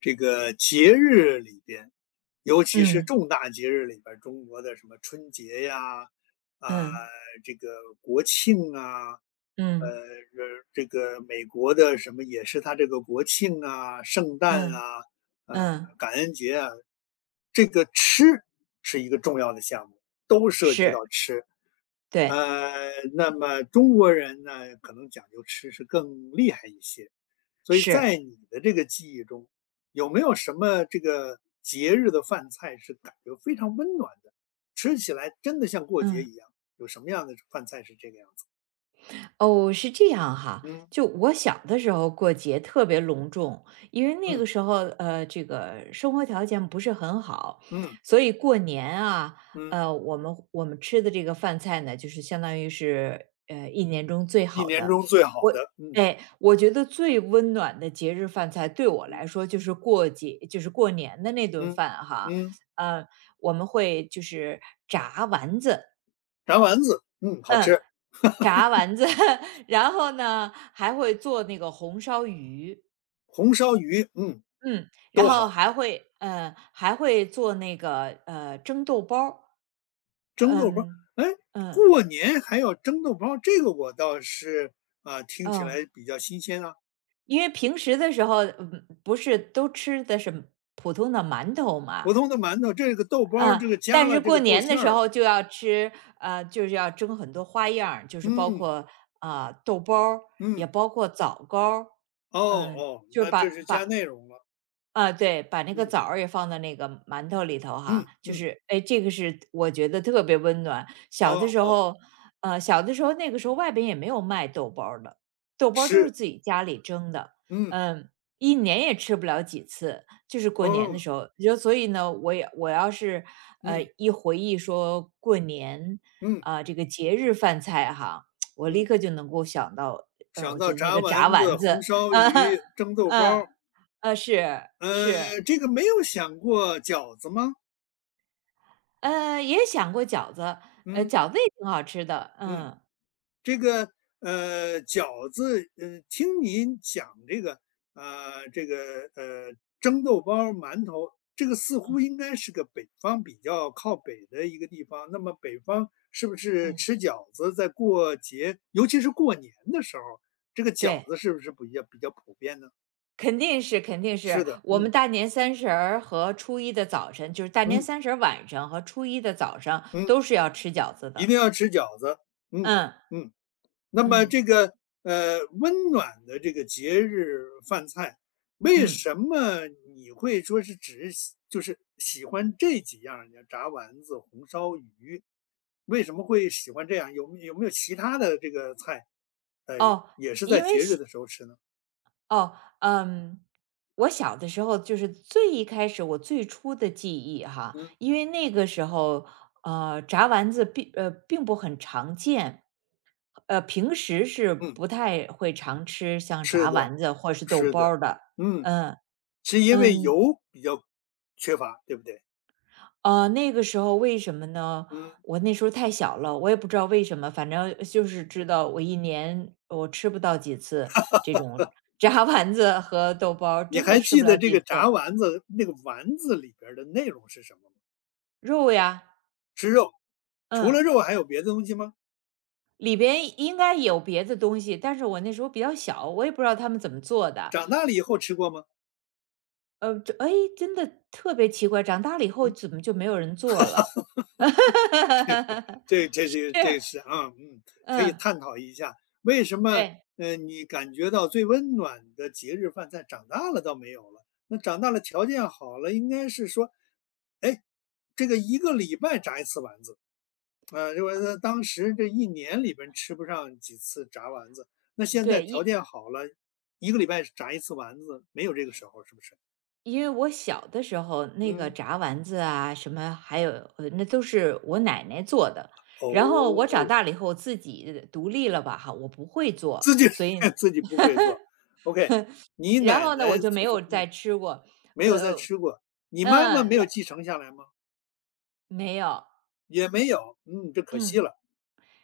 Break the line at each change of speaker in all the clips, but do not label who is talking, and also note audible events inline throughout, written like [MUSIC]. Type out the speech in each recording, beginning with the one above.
这个节日里边，尤其是
嗯
重大节日里边儿中国的什么春节呀，啊、
嗯
这个国庆啊，呃，
嗯
这个美国的什么也是他这个国庆啊、圣诞
嗯
啊、呃，
嗯，
感恩节啊，这个吃是一个重要的项目，都涉及
是，
到吃。
对，
那么中国人呢，可能讲究吃是更厉害一些。所以
是，
在你的这个记忆中，有没有什么这个节日的饭菜是感觉非常温暖的，吃起来真的像过节
嗯。
一样？有什么样的饭菜是这个样子？
哦，是这样哈。
嗯
就我小的时候过节特别隆重，因为那
嗯
个时候这个生活条件不是很好，
嗯
所以过年啊，
嗯，
我们吃的这个饭菜呢，就是相当于是一年中最
一
好
年
的。
中最好
我
的，嗯
我觉得最温暖的节日饭菜对我来
嗯
说就是过节，就是过年的那顿
嗯
饭哈。
嗯，
嗯，我们会就是炸丸子，
炸丸子，嗯，好
嗯，
吃，
炸丸子，[LAUGHS] 然后呢，还会做那个红烧鱼，
红烧鱼，嗯，
嗯，然
都好，
后还会做那个蒸豆包儿。
蒸豆包儿，
嗯
哎，
嗯
过年还要蒸豆包儿这个我倒是听起
嗯，
来比较新鲜啊。
因为平时的时候，不是都吃的是普通的馒头
普
嘛，
通的馒头，这个豆包儿
啊、
这个加
但
了
是
这
过
个豆
年
馅
的时
儿了。
候就要吃，就是要蒸很多花样儿就是包
嗯
括啊、豆包儿也
嗯，
包括枣糕儿。
哦
嗯、
哦，
就是
那这
把
是加
把
内容了，
啊，对，把那个
嗯
枣儿也放到那个馒头里头哈，
嗯
就
嗯，
是，哎，这个是我觉得特别温暖。
哦
小的时
哦，
候，小的时候那个时候外边也没有卖豆包儿的，豆包儿都是
是，
自己家里蒸的，
嗯
嗯，一年也吃不了几次，就是过年的
哦
时候。就所以呢，我要是
嗯
一回忆说过年
嗯
啊、这个节日饭菜哈，我立
嗯，
刻就能够想到，
想
我
到
觉得那
炸
个炸
丸子、
丸子，
红
[LAUGHS]
烧
嗯
鱼、蒸豆包
嗯。
儿，
是，是，
这个没有想过饺子吗？
也想过饺子，
嗯
饺子也挺好吃的，
嗯。
嗯，
这个饺子，听您讲这个这个蒸豆包儿馒头，这个似乎应该是个北方比较靠北的一个地方。那么北方是不是
嗯，
吃饺子在过节，尤其是过年的时候，这个饺
对，
子是不是比较比较普遍呢？
肯定是肯定
是
是。
的，
我
嗯
们大年三十儿和初一的早晨，就是大年
嗯
三十儿晚上和初一的早上
嗯，
都是要吃饺子
一定
的，
要吃饺子，嗯
嗯，
嗯。那么
嗯，
这个温暖的这个节日饭菜，为
嗯，
什么你会说是就是喜欢这几样儿呢？炸丸子、红烧鱼，为什么会喜欢这样？有没有其他的这个菜，呃，
哦，
也是在
因为
节日的时候吃呢？
哦，嗯，我小的时候就是最一开始我最初的记忆哈，
嗯
因为那个时候炸丸子并不很常见，平时是
嗯，
不太会常吃像
是
炸
的，
丸子或是豆
是
包
的，
儿的，
嗯，
嗯
是因为
嗯
油比较缺乏，对不对？
那个时候为什么呢？
嗯，
我那时候太小了，我也不知道为什么，反正就是知道我一年我吃不到几次这种炸丸子和豆包儿
你
真的
还
吃
记
不
得
了
这
几
个炸
次。
丸子那个丸子里边儿的内容是什么吗？
肉呀，
吃肉，除了
嗯，
肉还有别的东西吗？
里边应该有别的东西，但是我那时候比较小，我也不知道他们怎么做的。
长大了以后吃过吗？
这哎，真的特别奇怪，长大了以后
嗯，
怎么就没有人做了？
这这
[LAUGHS]
这
是，
这是啊，嗯，可以
嗯，
探讨一下为什么
对
你感觉到最温暖的节日饭菜长大了倒没有了？那长大了条件好了，应该是说，哎，这个一个礼拜炸一次丸子啊，因为他当时这一年里边吃不上几次炸丸子，那现在
对，
条
因
件好了，一个礼拜炸一次丸子，没有这个时候是不是？
因为我小的时候那个
嗯，
炸丸子啊，什么还有那都是我奶奶做的。然后我
哦，
长大了以后自己独立了吧，哈，我不会做，
自己
所以
[LAUGHS] 自己不会做。OK，你
然
奶
后呢，
奶
我就没
就
有
说，嗯
再吃过。
没有再
呃，
吃过，你妈妈
嗯，
没有继承下来吗？
没有，
也没有，嗯，这可惜
嗯。
了。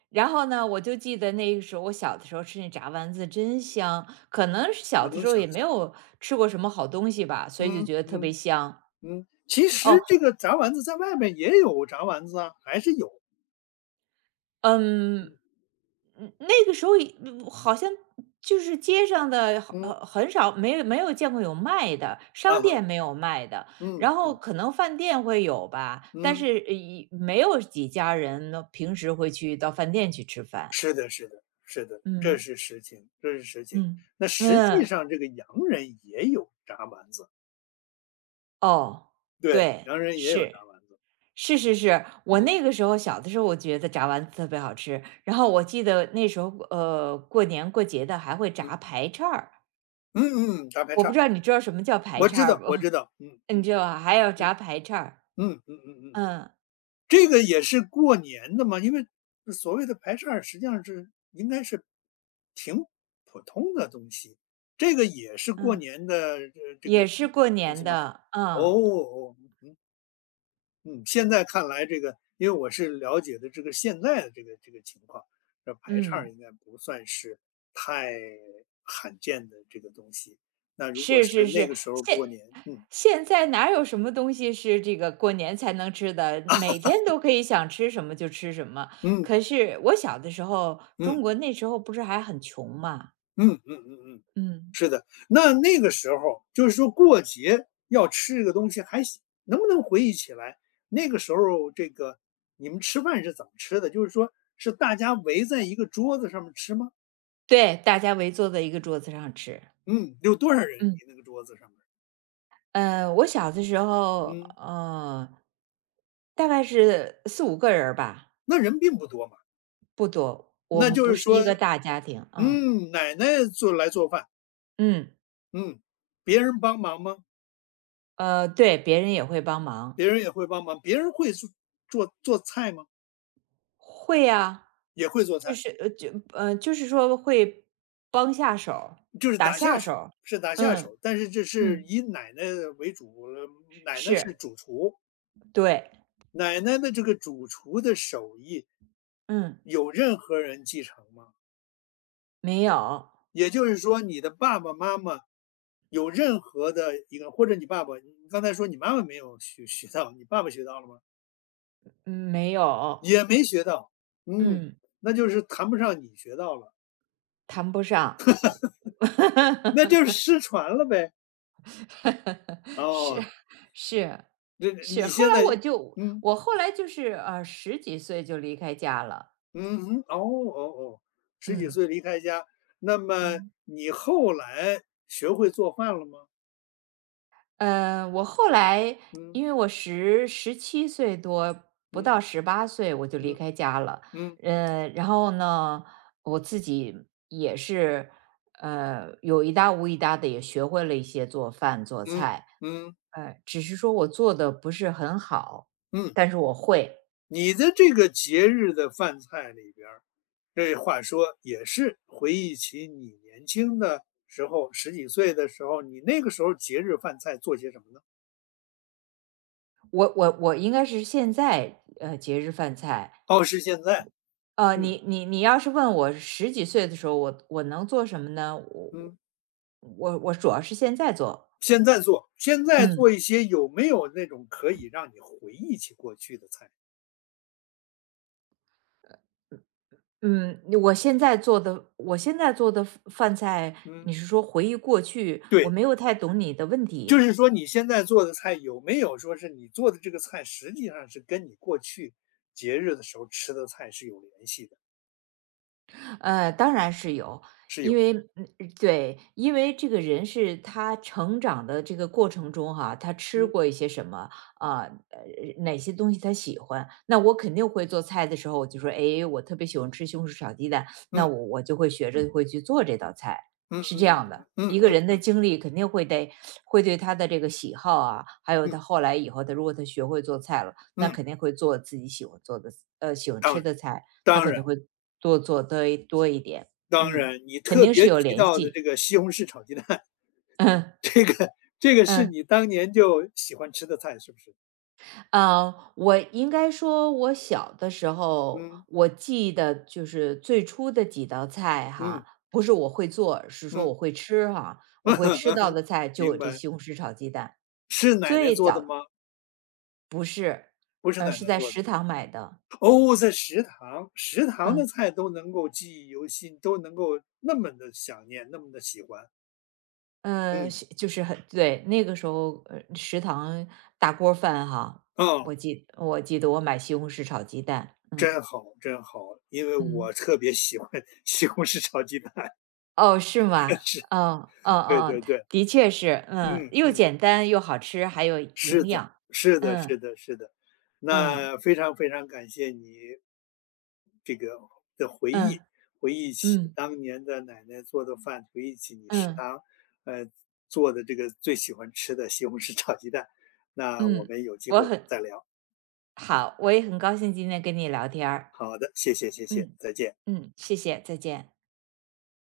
然后呢，我就记得那个时候，我小的时候吃那炸丸子真香，可能是小
我
的
能
时候
想
也没
象，
有吃过什么好东西吧，所以就
嗯
觉得特别
嗯
香。
嗯，其实
哦，
这个炸丸子在外面也有炸丸子啊，还是有，
嗯，
嗯
嗯那个时候也好像就是街上的好
嗯
很少，没有见过有卖的，
啊
商
哈，
店没有卖的，
嗯
然后
嗯
可能饭店会有吧，但
嗯，
是一没有几家人呢平时会去到饭店去吃饭。
是的，是的，是的，这
嗯
是实情，这是实情。
嗯
那实际
嗯。
上这个洋人也有炸丸子，
哦，
对，
对，
洋人也有炸
是，
丸子，
是是是。我那
嗯
个时候小的时候，我觉得炸丸子特别好吃，然后我记得那时候，过年过节的还会
嗯
炸排叉儿，
嗯嗯，大排
我
叉。
不知道你知道什么叫排
我
叉
知
儿
道，
不？
我知道，嗯
[LAUGHS] 你
嗯
知道吧？还有
嗯
炸排叉儿，
嗯嗯嗯嗯，
嗯
这个也是过年的嘛，因为所谓的排叉儿实际上是应该是挺普通的东西，这个也是过
嗯，
年的这这
也
个
是过
东
年
西吗？
的，
哦，
嗯
哦，嗯，现在看来这个，因为我是了解的这个现在的这个这个情况，这排叉
嗯。
儿应该不算是太罕见的这个东西。那如果
是
是
是
那
是，
个时候过年，嗯
现在哪有什么东西是这个过年才能吃的，每天都可以想吃什么就吃什么。
嗯
可是我小的时候，
嗯
中国那时候不是还很穷嘛，
嗯嗯嗯嗯。
嗯，
那那个时候就是说过节要吃这个东西，还行能不能回忆起来那个时候这个你们吃饭是怎么吃的？就是说是大家围在一个桌子上面吃吗？
对，大家围坐在一个桌子上吃，
嗯，有多少人？你
嗯，
那个桌子上面？
我小的时候，
嗯，
呃，大概是四五个人儿吧，
那人并不多嘛。
不多，我
那
们
就
不
是
是
说，
一个大家庭，嗯
嗯，奶奶做来做饭，
嗯，
嗯，别人帮忙吗？
对，别人也会帮忙。
别人也会帮忙，别人会做菜吗？
会呀，
也会做菜。
就是说会帮下手儿
就是
打
打下
下手
手，
儿。
是打下
嗯，
手，但是这是
嗯，
以奶奶为主了，奶奶是
是，
主厨，
对，
奶奶的这个主厨的手艺
嗯，
有任何人继承吗？
没有，
也就是说，你的爸爸妈妈有任何的一个，或者你爸爸，你刚才说你妈妈没有学到，你爸爸学到了吗？
嗯，没有，
也没学到，嗯，
嗯，
那就是谈不上你学到了，
谈不上。
那
[LAUGHS]
就是失传了呗。
是，
哦，
是，
这
是，
你
后
现
来
在，
我就
嗯。
我后来就是，十几岁就离开家了，
嗯嗯哦哦哦，十几
嗯，
岁离开家，那么
嗯。
你后来学会做饭了吗？
我后来
嗯
因为我十七岁多，不
嗯
到18岁我就离
嗯
开家了。
嗯
然后呢，我自己也是，有一搭无一搭的，也学会了一些做饭做
嗯
菜。
嗯
只是说我做的不是很好，
嗯，
但是我会。
你的这个节日的饭菜里边儿，这话说也是回忆起你年轻的时候，十几岁的时候，你那个时候节日饭菜做些什么呢？
我应该是现在，节日饭菜。
哦，是现在，嗯
你你你要是问我十几岁的时候，我能做什么呢？我
嗯，
我主要是现在做，
现在做，现在
嗯
做一些有没有那种可以让你回忆起过去的菜？
嗯，我现在做的饭菜，你
嗯，
是说回忆过去？我
对。
没有太懂你的问
就
题。
是说你现在做的菜有没有说是你做的这个菜，实际上是跟你过去节日的时候吃的菜是有联系的？
当然是有，
是有，
因为嗯，对，因为这个人是他成长的这个过程中哈，他吃
嗯
过一些什么啊，哪些东西他喜欢，那我肯定会做菜的时候，我就说，哎，我特别喜欢吃西红柿炒鸡蛋，
嗯
那我就会学着会去做这道菜，
嗯
是这
嗯
样的。
嗯
一个
嗯
人的经历肯定会对，会对他的这个喜好啊，还有
嗯
他后来以后，他如果他学会做菜了，那
嗯，
肯定会做自己喜欢做的，喜欢
当
吃
然
的菜。他
当
肯
然
定会多做多一点，
当
嗯，
然，你
肯
特
定
别
是有
提
联
到的
系。
这个西红柿炒鸡蛋，
[LAUGHS] 嗯
[LAUGHS] 这个这个是
嗯，
你当年就喜欢吃的菜，是不是？
啊，我应该说我小的时候，
嗯
我记得就是最初的几道菜
嗯
哈，不是我会做，是说
嗯，
我会吃哈，我会吃到
[LAUGHS]
的菜就
明
有这
白，
西红柿炒鸡蛋。
是奶奶
最
做的
早
吗？
不是，
不是奶
是
奶
在
做的。
食堂买的，
哦，在食堂，食堂的
嗯。
菜都能够记忆犹新，都能够那么的想念，那么的喜欢。
嗯，
嗯。
是就是很对，那个时候，食堂大锅饭哈，
哦，
我记得我买西红柿炒鸡蛋，嗯，
真好真好，因为我
嗯，
特别喜欢 [LAUGHS] 西红柿炒鸡蛋，[LAUGHS]
哦，是吗？哦，哦
对
哦，
对对，
的确是，
嗯
嗯，又
嗯。
简单又好吃，还有
是
营
的，
养，
是的，
嗯
是的，是的。
嗯
那非常非常感谢你这个的回忆，
嗯
回忆起
嗯
当年的奶奶做的饭，回忆起你食
嗯
堂，呃，做的这个最喜欢吃的西红柿炒鸡蛋。那我
嗯，
们有机
我
会
很
再聊。
好，我也很高兴今天跟你聊天儿，
好的，谢谢，谢谢，
嗯
再见。
嗯，谢谢，再见。